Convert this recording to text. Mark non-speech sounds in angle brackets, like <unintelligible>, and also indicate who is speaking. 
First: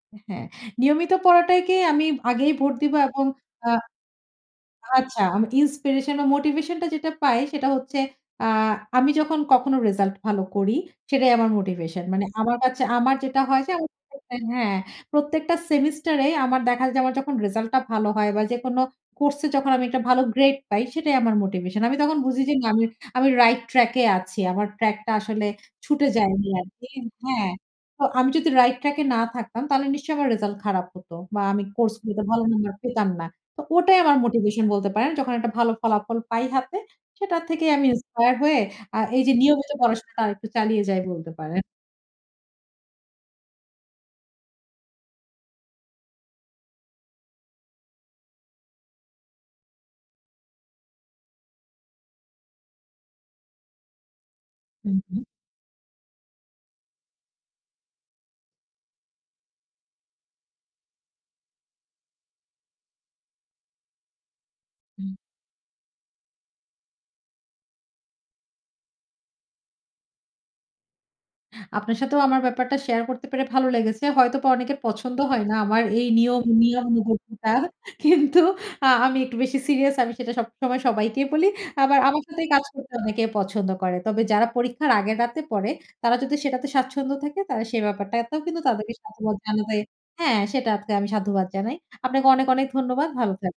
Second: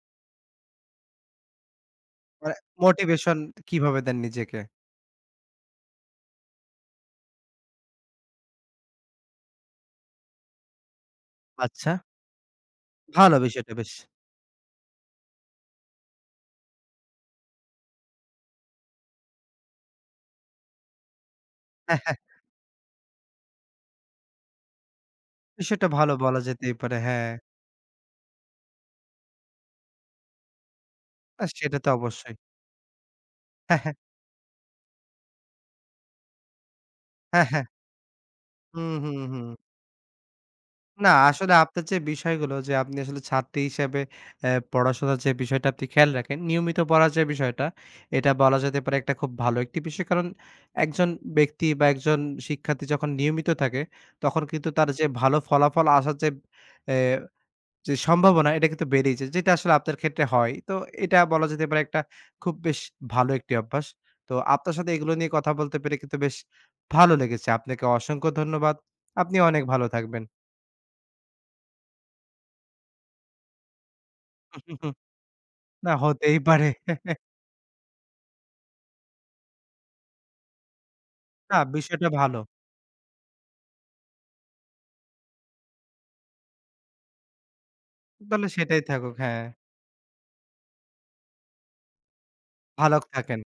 Speaker 1: হ্যাঁ, নিয়মিত পড়াটাইকে আমি আগেই
Speaker 2: মানে,
Speaker 1: ভোট দিব এবং
Speaker 2: মোটিভেশন
Speaker 1: আ
Speaker 2: কিভাবে দেন নিজেকে?
Speaker 1: আচ্ছা আমি তো ইন্সপিরেশন ও মোটিভেশন টা যেটা পাই সেটা হচ্ছে আ আমি যখন কখনো রেজোল্ট ভালো করি, সেটাই আমার
Speaker 2: আচ্ছা।
Speaker 1: মোটিভেশন। মানে আমার পাচ্ছে আমার
Speaker 2: ভালো
Speaker 1: যেটা হয় যে
Speaker 2: বিষয়টা,
Speaker 1: আমি
Speaker 2: বেশ।
Speaker 1: <unintelligible> হ্যাঁ, প্রত্যেকটা সেমিস্টারে আমার দেখা যায় আমার যখন রেজাল্টটা ভালো হয় বা যেকোনো কোর্স এ যখন আমি একটা ভালো গ্রেড পাই সেটাই আমার মোটিভেশন। আমি তখন
Speaker 2: <chuckles>
Speaker 1: বুঝি যে না আমি আমি রাইট ট্রাক এ আছি। আমার ট্রাক টা আসলে
Speaker 2: বিষয়টা
Speaker 1: ছুটে
Speaker 2: ভালো বলা
Speaker 1: যায়নি
Speaker 2: যেতেই
Speaker 1: আরকি।
Speaker 2: পারে, হ্যাঁ।
Speaker 1: হ্যাঁ, তো আমি যদি রাইট ট্রাক এ না থাকতাম তাহলে নিশ্চয়ই আমার রেজাল্ট খারাপ হত। বা
Speaker 2: আ
Speaker 1: আমি
Speaker 2: সেটা তো
Speaker 1: কোর্সগুলোতে
Speaker 2: অবশ্যই।
Speaker 1: ভালো নাম্বার পেতাম না। তো
Speaker 2: <chuckles>
Speaker 1: ওটাই আমার মোটিভেশন বলতে পারেন। যখন একটা ভালো ফলাফল পাই হাতে, সেটার
Speaker 2: হ্যাঁ, হ্যাঁ।
Speaker 1: থেকেই আমি ইন্সপায়ার হয়ে
Speaker 2: হুম,
Speaker 1: আ
Speaker 2: হুম,
Speaker 1: এই যে
Speaker 2: হুম।
Speaker 1: নিয়মিত পড়াশোনাটা আর একটু চালিয়ে যাই
Speaker 2: না,
Speaker 1: বলতে
Speaker 2: আসলে
Speaker 1: পারেন।
Speaker 2: আপনার যে বিষয়গুলো, যে আপনি আসলে ছাত্রী হিসেবে এ্যা পড়াশোনার যে বিষয়টা আপনি খেয়াল রাখেন। নিয়মিত পড়ার যে বিষয়টা, এটা বলা যেতে পারে একটা খুব ভালো একটি বিষয়। কারণ একজন ব্যক্তি বা একজন শিক্ষার্থী যখন নিয়মিত থাকে, তখন কিন্তু তার
Speaker 1: হু,
Speaker 2: যে
Speaker 1: হু।
Speaker 2: ভালো ফলাফল আসার যে এ যে সম্ভাবনা এটা কিন্তু বেড়েই যায়। যেটা আসলে আপনার ক্ষেত্রে হয়। তো এটা বলা যেতে পারে একটা খুব বেশ ভালো একটি অভ্যাস। তো আপনার সাথে
Speaker 1: হুম।
Speaker 2: এগুলো নিয়ে কথা বলতে পেরে কিন্তু বেশ ভালো লেগেছে। আপনাকে অসংখ্য ধন্যবাদ। আপনি অনেক ভালো থাকবেন।
Speaker 1: আপনার সাথেও আমার ব্যাপারটা শেয়ার করতে পেরে ভালো লেগেছে। হয়তোবা অনেকের
Speaker 2: <chuckles>
Speaker 1: পছন্দ হয় না, আমার
Speaker 2: না,
Speaker 1: এই
Speaker 2: হতেই
Speaker 1: নিয়ম
Speaker 2: পারে। <chuckles>
Speaker 1: নিয়মানুবর্তিতা <laughs> কিন্তু আ আমি একটু বেশি সিরিয়াস, আমি সেটা সবসময় সবাইকেই বলি।
Speaker 2: না,
Speaker 1: আবার
Speaker 2: বিষয়টা
Speaker 1: আমার
Speaker 2: ভালো।
Speaker 1: সাথেই কাজ করতে অনেকে পছন্দ করে। তবে যারা পরীক্ষার আগের রাতে পড়ে, তারা যদি সেটাতে স্বাচ্ছন্দ্য থাকে, তারা সে ব্যাপারটাতেও
Speaker 2: তাহলে
Speaker 1: কিন্তু
Speaker 2: সেটাই
Speaker 1: তাদেরকে
Speaker 2: থাকুক,
Speaker 1: সাধুবাদ
Speaker 2: হ্যাঁ।
Speaker 1: জানাতে হ্যাঁ, সেটা আজকে আমি সাধুবাদ জানাই। আপনাকে অনেক অনেক
Speaker 2: ভালো
Speaker 1: ধন্যবাদ। ভালো
Speaker 2: থাকেন।
Speaker 1: থাকবেন।